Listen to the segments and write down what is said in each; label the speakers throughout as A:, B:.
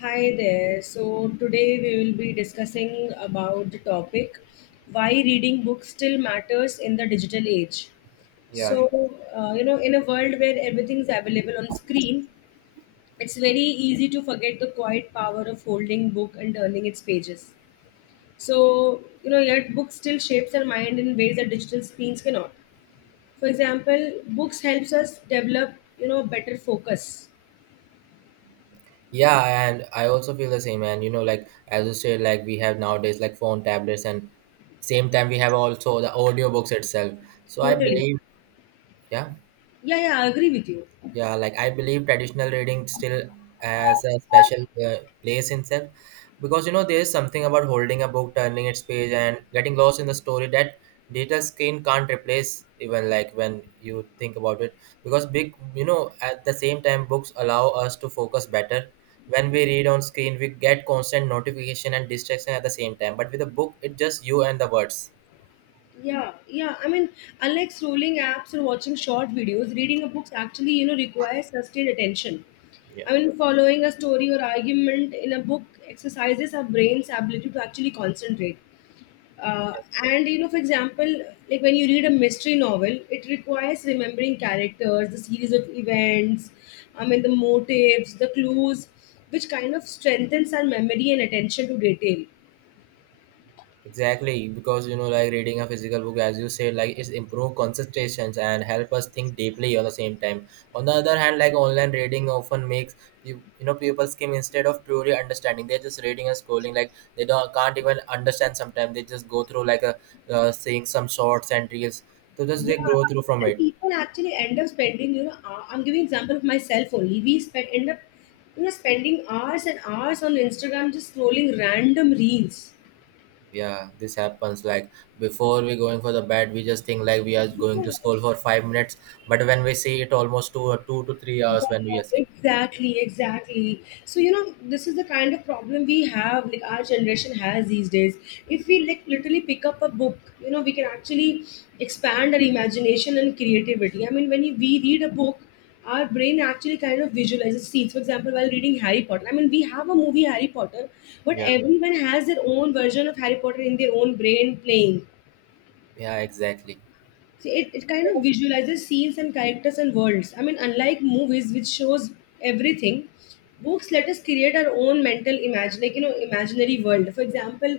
A: Hi there. So today we will be discussing about the topic why reading books still matters in the digital age.
B: Yeah,
A: So,
B: sure.
A: in a world where everything is available on screen, it's very easy to forget the quiet power of holding book and turning its pages. Yet books still shapes our mind in ways that digital screens cannot. For example, books helps us develop, better focus.
B: Yeah, and I also feel the same. And you know, like as you said, like we have nowadays like phone, tablets, and same time we have also the audiobooks itself. So I
A: Totally.
B: believe, yeah.
A: Yeah, yeah, I agree with you.
B: Yeah, like I believe traditional reading still has a special uh, place in itself, because you know there is something about holding a book, turning its page, and getting lost in the story that digital screen can't replace. Even like when you think about it, because big, you know, at the same time, books allow us to focus better. When we read on screen, we get constant notification and distraction at the same time. But with a book, it's just you and the words.
A: Yeah, yeah. I mean, unlike scrolling apps or watching short videos, reading a book actually, requires sustained attention.
B: Yeah.
A: I mean, following a story or argument in a book exercises our brain's ability to actually concentrate. Uh, for example, like when you read a mystery novel, it requires remembering characters, the series of events, I mean, the motives, the clues, which kind of strengthens our memory and attention to detail.
B: Exactly, because you know, like reading a physical book, as you said, like it's improve concentrations and help us think deeply at the same time. On the other hand, like online reading often makes you know people skim instead of truly understanding. They're just reading and scrolling, like they don't can't even understand. Sometimes they just go through like a seeing some shorts and reels. So just they
A: Yeah,
B: grow through from
A: and
B: it.
A: people actually end up spending, I'm giving example of myself only. We spend end up, spending hours and hours on Instagram just scrolling random reels.
B: Yeah, this happens. Like before we going for the bed, we just think like we are going
A: Yeah.
B: to scroll for 5 minutes, but when we see it almost two to three hours when
A: Yeah,
B: we are seeing.
A: exactly, exactly. So, this is the kind of problem we have, like our generation has these days. If we like literally pick up a book, we can actually expand our imagination and creativity. I mean, when we read a book, our brain actually kind of visualizes scenes. For example, while reading Harry Potter, I mean, we have a movie Harry Potter, but
B: Yeah.
A: everyone has their own version of Harry Potter in their own brain playing.
B: Yeah, exactly.
A: See, it kind of visualizes scenes and characters and worlds. I mean, unlike movies, which shows everything, books let us create our own mental imagine, imaginary world. For example,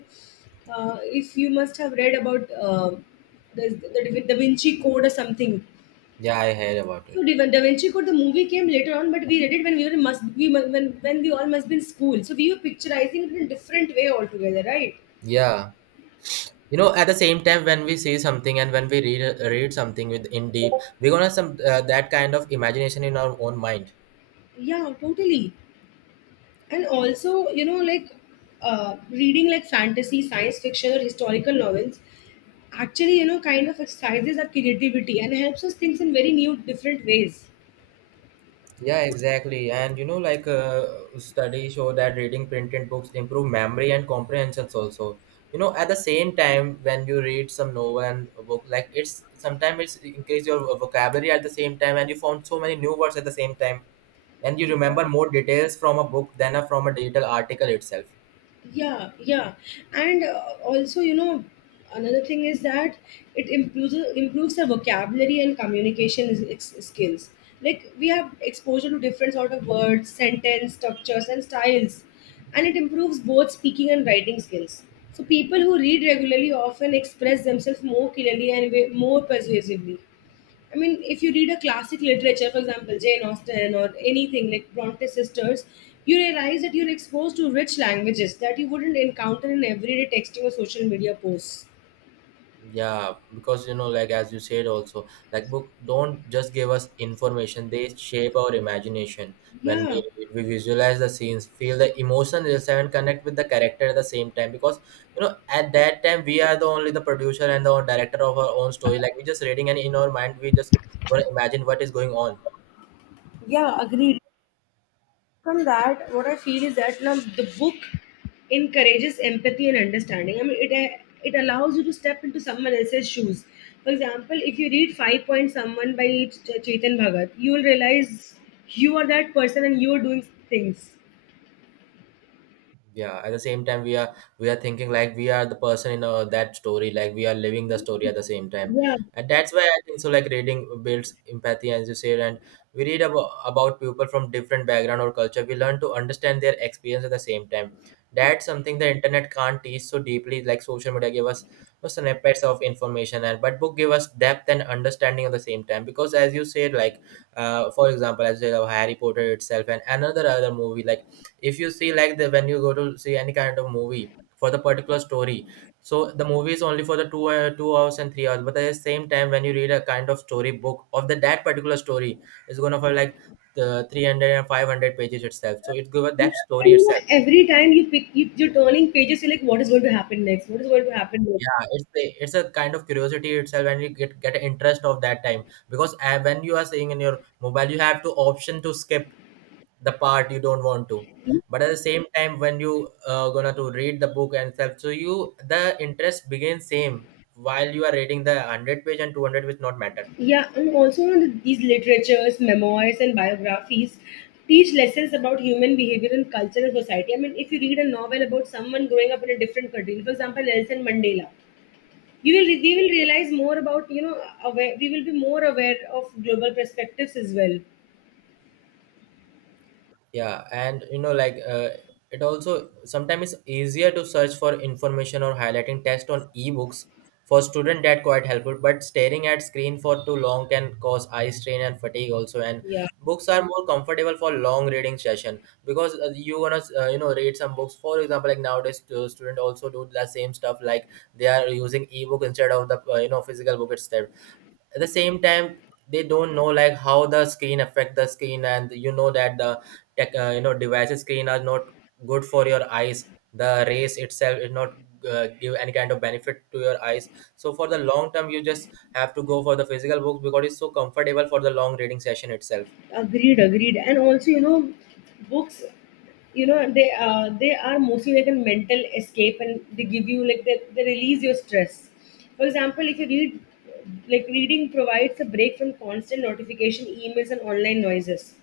A: if you must have read about the, the Da Da Vinci Code or something.
B: Yeah, I heard about it.
A: So Da Da Vinci Code, the movie came later on, but we read it when we were must we when we all must be in school. So we were picturizing it in a different way altogether, right?
B: Yeah. You know, at the same time, when we see something and when we read something with in deep, we're gonna some that kind of imagination in our own mind.
A: Yeah, totally. And also you know like reading like fantasy science fiction or historical novels actually you know kind of exercises our creativity and helps us think in very new different ways.
B: Yeah, exactly. And you know, like studies show that reading printed books improve memory and comprehensions also. You know, at the same time, when you read some novel and a book, like it's sometimes it's increase your vocabulary at the same time, and you found so many new words at the same time, and you remember more details from a book than a, from a digital article itself.
A: Yeah, yeah, and also you know another thing is that it improves the vocabulary and communication skills, like we have exposure to different sort of words, sentence structures and styles, and it improves both speaking and writing skills. So people who read regularly often express themselves more clearly and more persuasively. I mean, if you read a classic literature, for example, Jane Austen or anything like Bronte sisters, you realize that you're exposed to rich languages that you wouldn't encounter in everyday texting or social media posts.
B: Yeah, because you know, like as you said also, like book don't just give us information, they shape our imagination. When
A: Yeah,
B: we, read, we visualize the scenes, feel the emotion yourself and connect with the character at the same time, because you know at that time we are the only the producer and the director of our own story, like we just reading and in our mind we just want to imagine what is going on.
A: yeah, agreed. From that, what I feel is that now the book encourages empathy and understanding. I mean, it allows you to step into someone else's shoes. For example, if you read Five Point Someone by Chetan Bhagat, you will realize you are that person and you are doing things.
B: Yeah, at the same time we are thinking like we are the person in that story, like we are living the story at the same time,
A: Yeah.
B: and that's why I think so, like reading builds empathy as you said. And we read about people from different background or culture, we learn to understand their experience at the same time. That's something the internet can't teach so deeply. Like social media give us snippets of information and but book give us depth and understanding at the same time, because as you said, like for example as you said, Harry Potter itself and another other movie. Like if you see like the when you go to see any kind of movie for the particular story, so the movie is only for the two 2 hours and 3 hours, but at the same time when you read a kind of story book of the that particular story, it's gonna for like the three hundred and five hundred pages itself, so it gives that story
A: And
B: itself.
A: every time you pick, you're turning pages, you're like, what is going to happen next? What is going to happen next?
B: Yeah, it's a kind of curiosity itself and you get an interest of that time, because when you are seeing in your mobile you have to option to skip the part you don't want to. But at the same time when you gonna to read the book and stuff, so you the interest begins same while you are reading the 100 page and 200, which not matter.
A: Yeah, and also these literatures, memoirs, and biographies teach lessons about human behavior and culture and society. I mean, if you read a novel about someone growing up in a different country, for example, Nelson Mandela, you will we will realize more about we will be more aware of global perspectives as well.
B: Yeah, and you know, like it also sometimes it's easier to search for information or highlighting text on ebooks, for student that quite helpful. But staring at screen for too long can cause eye strain and fatigue also. And
A: Yeah.
B: books are more comfortable for long reading session, because you wanna you know read some books. For example, like nowadays student also do the same stuff, like they are using ebook instead of the you know physical book itself. At the same time they don't know like how the screen affect the screen, and you know that the tech you know devices screen are not good for your eyes, the rays itself is not give any kind of benefit to your eyes. So for the long term you just have to go for the physical books, because it's so comfortable for the long reading session itself.
A: Agreed, agreed. And also, books, they are mostly like a mental escape, and they give you like they release your stress. For example, if you read, like reading provides a break from constant notification, emails, and online noises.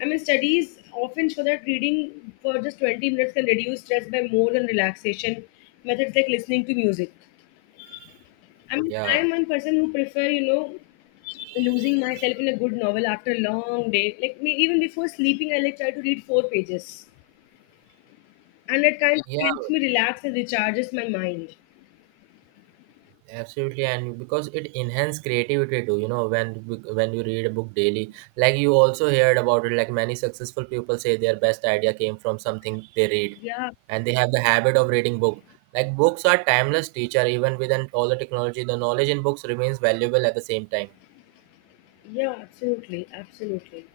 A: I mean, studies often show that reading for just 20 minutes can reduce stress by more than relaxation methods like listening to music. I mean,
B: Yeah,
A: I'm one person who prefer, losing myself in a good novel after a long day. Like me, even before sleeping, I like try to read four pages, and it kind of
B: yeah,
A: helps me relax and recharges my mind.
B: absolutely. And because it enhances creativity too, you know, when you read a book daily, like you also heard about it, like many successful people say their best idea came from something they read,
A: Yeah,
B: and they have the habit of reading book. Like books are timeless teacher, even within all the technology the knowledge in books remains valuable at the same time.
A: yeah, absolutely, absolutely.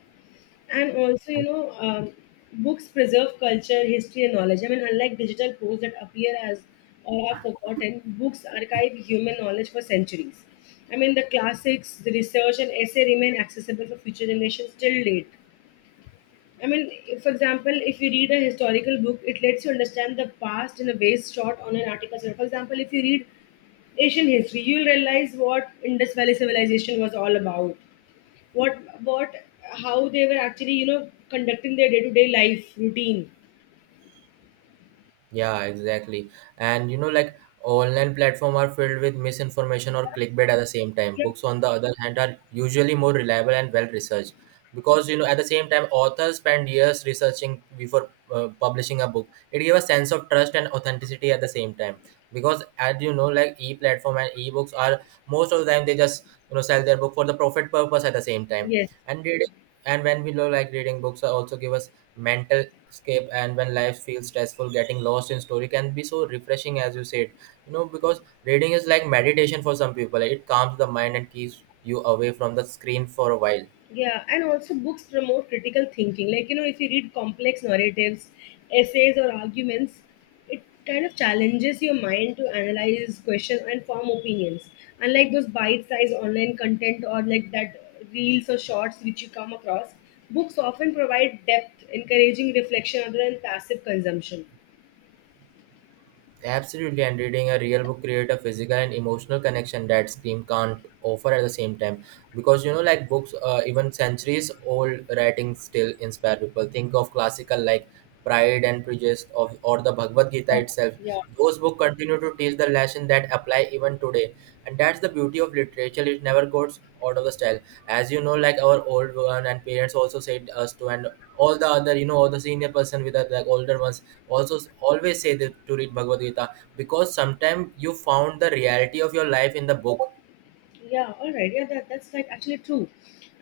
A: And also, books preserve culture, history, and knowledge. I mean, unlike digital posts that appear as or are forgotten, books archive human knowledge for centuries. I mean, the classics, the research, and essay remain accessible for future generations till date. I mean, for example, if you read a historical book, it lets you understand the past in a ways short on an article. So, for example, if you read Asian history, you'll realize what Indus Valley civilization was all about. What, what, how they were actually, conducting their day-to-day life routine.
B: Yeah, exactly. And you know, like online platform are filled with misinformation or clickbait at the same time.
A: Yeah.
B: Books, on the other hand, are usually more reliable and well researched, because you know at the same time authors spend years researching before publishing a book. It gives a sense of trust and authenticity at the same time, because as you know, like e platform and e books are most of the time they just you know sell their book for the profit purpose at the same time.
A: Yes.
B: And reading, and when we love like reading books, also give us mental escape, and when life feels stressful, getting lost in story can be so refreshing as you said. You know, because reading is like meditation for some people, it calms the mind and keeps you away from the screen for a while.
A: Yeah, and also books promote critical thinking. Like, if you read complex narratives, essays, or arguments, it kind of challenges your mind to analyze, question, and form opinions. Unlike those bite sized online content or like that reels or shorts which you come across, books often provide depth, encouraging reflection other than passive consumption.
B: Absolutely, and reading a real book create a physical and emotional connection that screen can't offer at the same time. Because you know, like books, even centuries old writings still inspire people. Think of classical like Pride and Prejudice of or the Bhagavad
A: Yeah,
B: Gita itself.
A: yeah.
B: Those books continue to teach the lesson that apply even today, and that's the beauty of literature. It never goes out of the style. As you know, like our old one and parents also said us to, and all the other you know all the senior person with the like older ones also always say that to read Bhagavad Gita, because sometimes you found the reality of your life in the book.
A: Yeah, all right. Yeah, that's like actually true.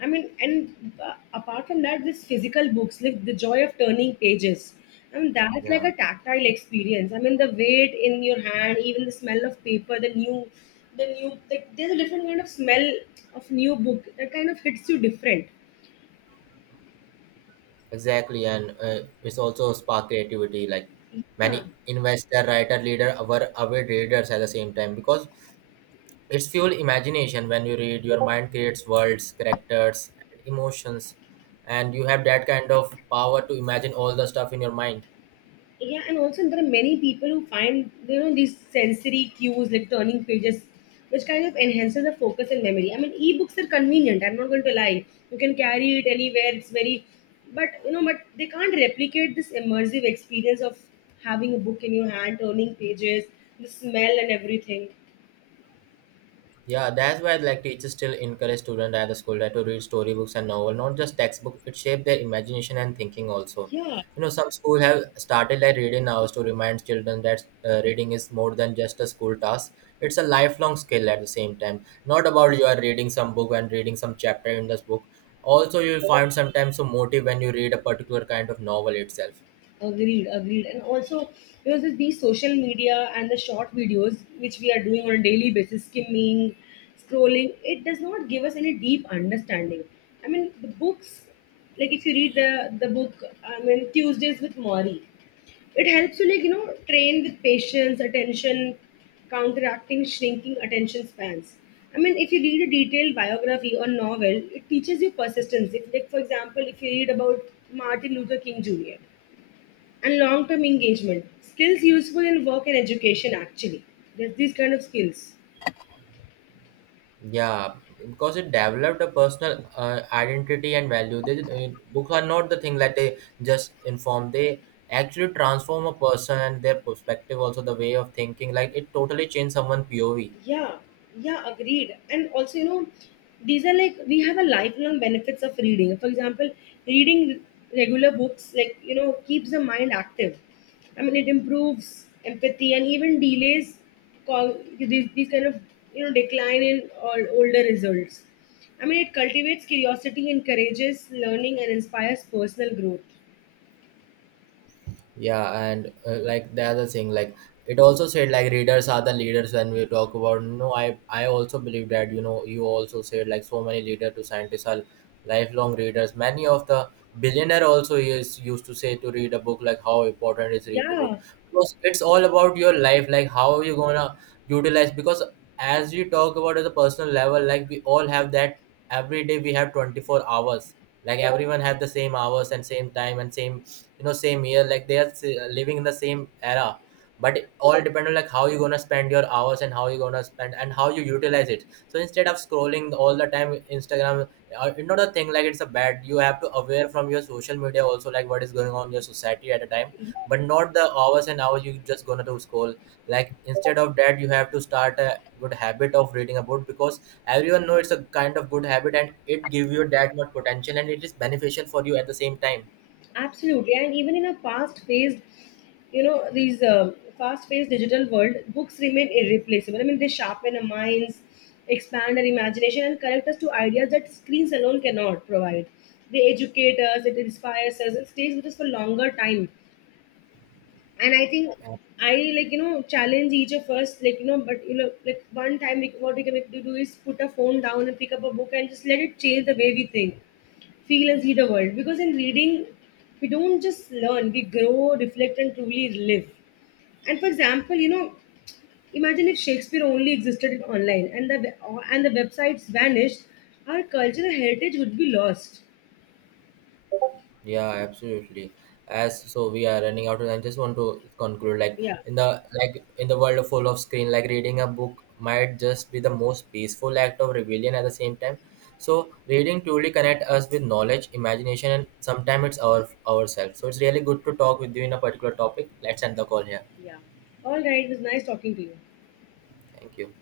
A: I mean, and apart from that, this physical books, like the joy of turning pages, I mean, that's like
B: Yeah.
A: a tactile experience. I mean, the weight in your hand, even the smell of paper, the new, like there's a different kind of smell of new book that kind of hits you different.
B: Exactly, and it's also spark creativity, like
A: Yeah,
B: many investor writer leader our avid readers at the same time, because it's fuel imagination. When you read, your mind creates worlds, characters and emotions, and you have that kind of power to imagine all the stuff in your mind.
A: yeah, and also there are many people who find you know these sensory cues like turning pages, which kind of enhances the focus and memory. I mean ebooks are convenient, I'm not going to lie, you can carry it anywhere, it's very, but you know but they can't replicate this immersive experience of having a book in your hand, turning pages, the smell and everything.
B: Yeah, that's why like teachers still encourage students at the school that to read storybooks and novel, not just textbook. It shapes their imagination and thinking also.
A: Yeah.
B: You know, some school have started like reading hours to remind children that reading is more than just a school task. It's a lifelong skill at the same time. Not about you are reading some book and reading some chapter in this book. Also, you'll find sometimes some motive when you read a particular kind of novel itself.
A: Agreed, agreed. And also, this, these social media and the short videos which we are doing on a daily basis, skimming, scrolling, it does not give us any deep understanding. I mean, the books, like if you read the book, I mean, Tuesdays with Maury, it helps you, like, train with patience, attention, counteracting shrinking attention spans. I mean, if you read a detailed biography or novel, it teaches you persistence. If, like, for example, if you read about Martin Luther King Jr., and long term engagement skills useful in work and education actually, there's these kind of skills.
B: Yeah, because it developed a personal identity and value. They, I mean, books are not the thing that they just inform. They actually transform a person and their perspective, also the way of thinking. Like it totally changed someone POV.
A: Yeah, yeah, agreed. And also you know these are like we have a lifelong benefits of reading. For example, reading regular books like you know keeps the mind active. I mean it improves empathy and even delays call these kind of you know decline in all older results. I mean it cultivates curiosity, encourages learning and inspires personal growth.
B: Yeah, and like the other thing, like it also said like readers are the leaders when we talk about no, I also believe that, you know you also said like so many leader to scientists are lifelong readers, many of the billionaire also is used to say to read a book, like how important is read to book,
A: Yeah,
B: because it's all about your life, like how you gonna utilize. Because as you talk about at the personal level, like we all have that every day we have 24 hours, like everyone have the same hours and same time and same you know same year, like they are living in the same era. But it all depend on like how you gonna spend your hours and how you gonna spend and how you utilize it. So instead of scrolling all the time instagram, it's not a thing like it's a bad, you have to aware from your social media also, like what is going on in your society at a time. But not the hours and hours you just gonna to scroll. Like instead of that you have to start a good habit of reading a book, because everyone know it's a kind of good habit and it give you that much potential and it is beneficial for you at the same time.
A: absolutely, and even in a fast-paced, you know, these fast-paced digital world, books remain irreplaceable. I mean, they sharpen our minds, expand our imagination, and connect us to ideas that screens alone cannot provide. They educate us, it inspires us, it stays with us for longer time. And I think I like you know challenge each of us, like one time we, what we can do is put a phone down and pick up a book and just let it change the way we think, feel and see the world. Because in reading, we don't just learn, we grow, reflect, and truly live. And for example, imagine if Shakespeare only existed online and the websites vanished, our cultural heritage would be lost.
B: Yeah, absolutely. As so we are running out of time. Just want to conclude,
A: Yeah,
B: like in the world full of screen, like reading a book might just be the most peaceful act of rebellion at the same time. So reading truly connect us with knowledge, imagination, and sometimes it's ourselves. So it's really good to talk with you in a particular topic. Let's end the call here.
A: yeah. All right, it was nice talking to you.
B: Thank you.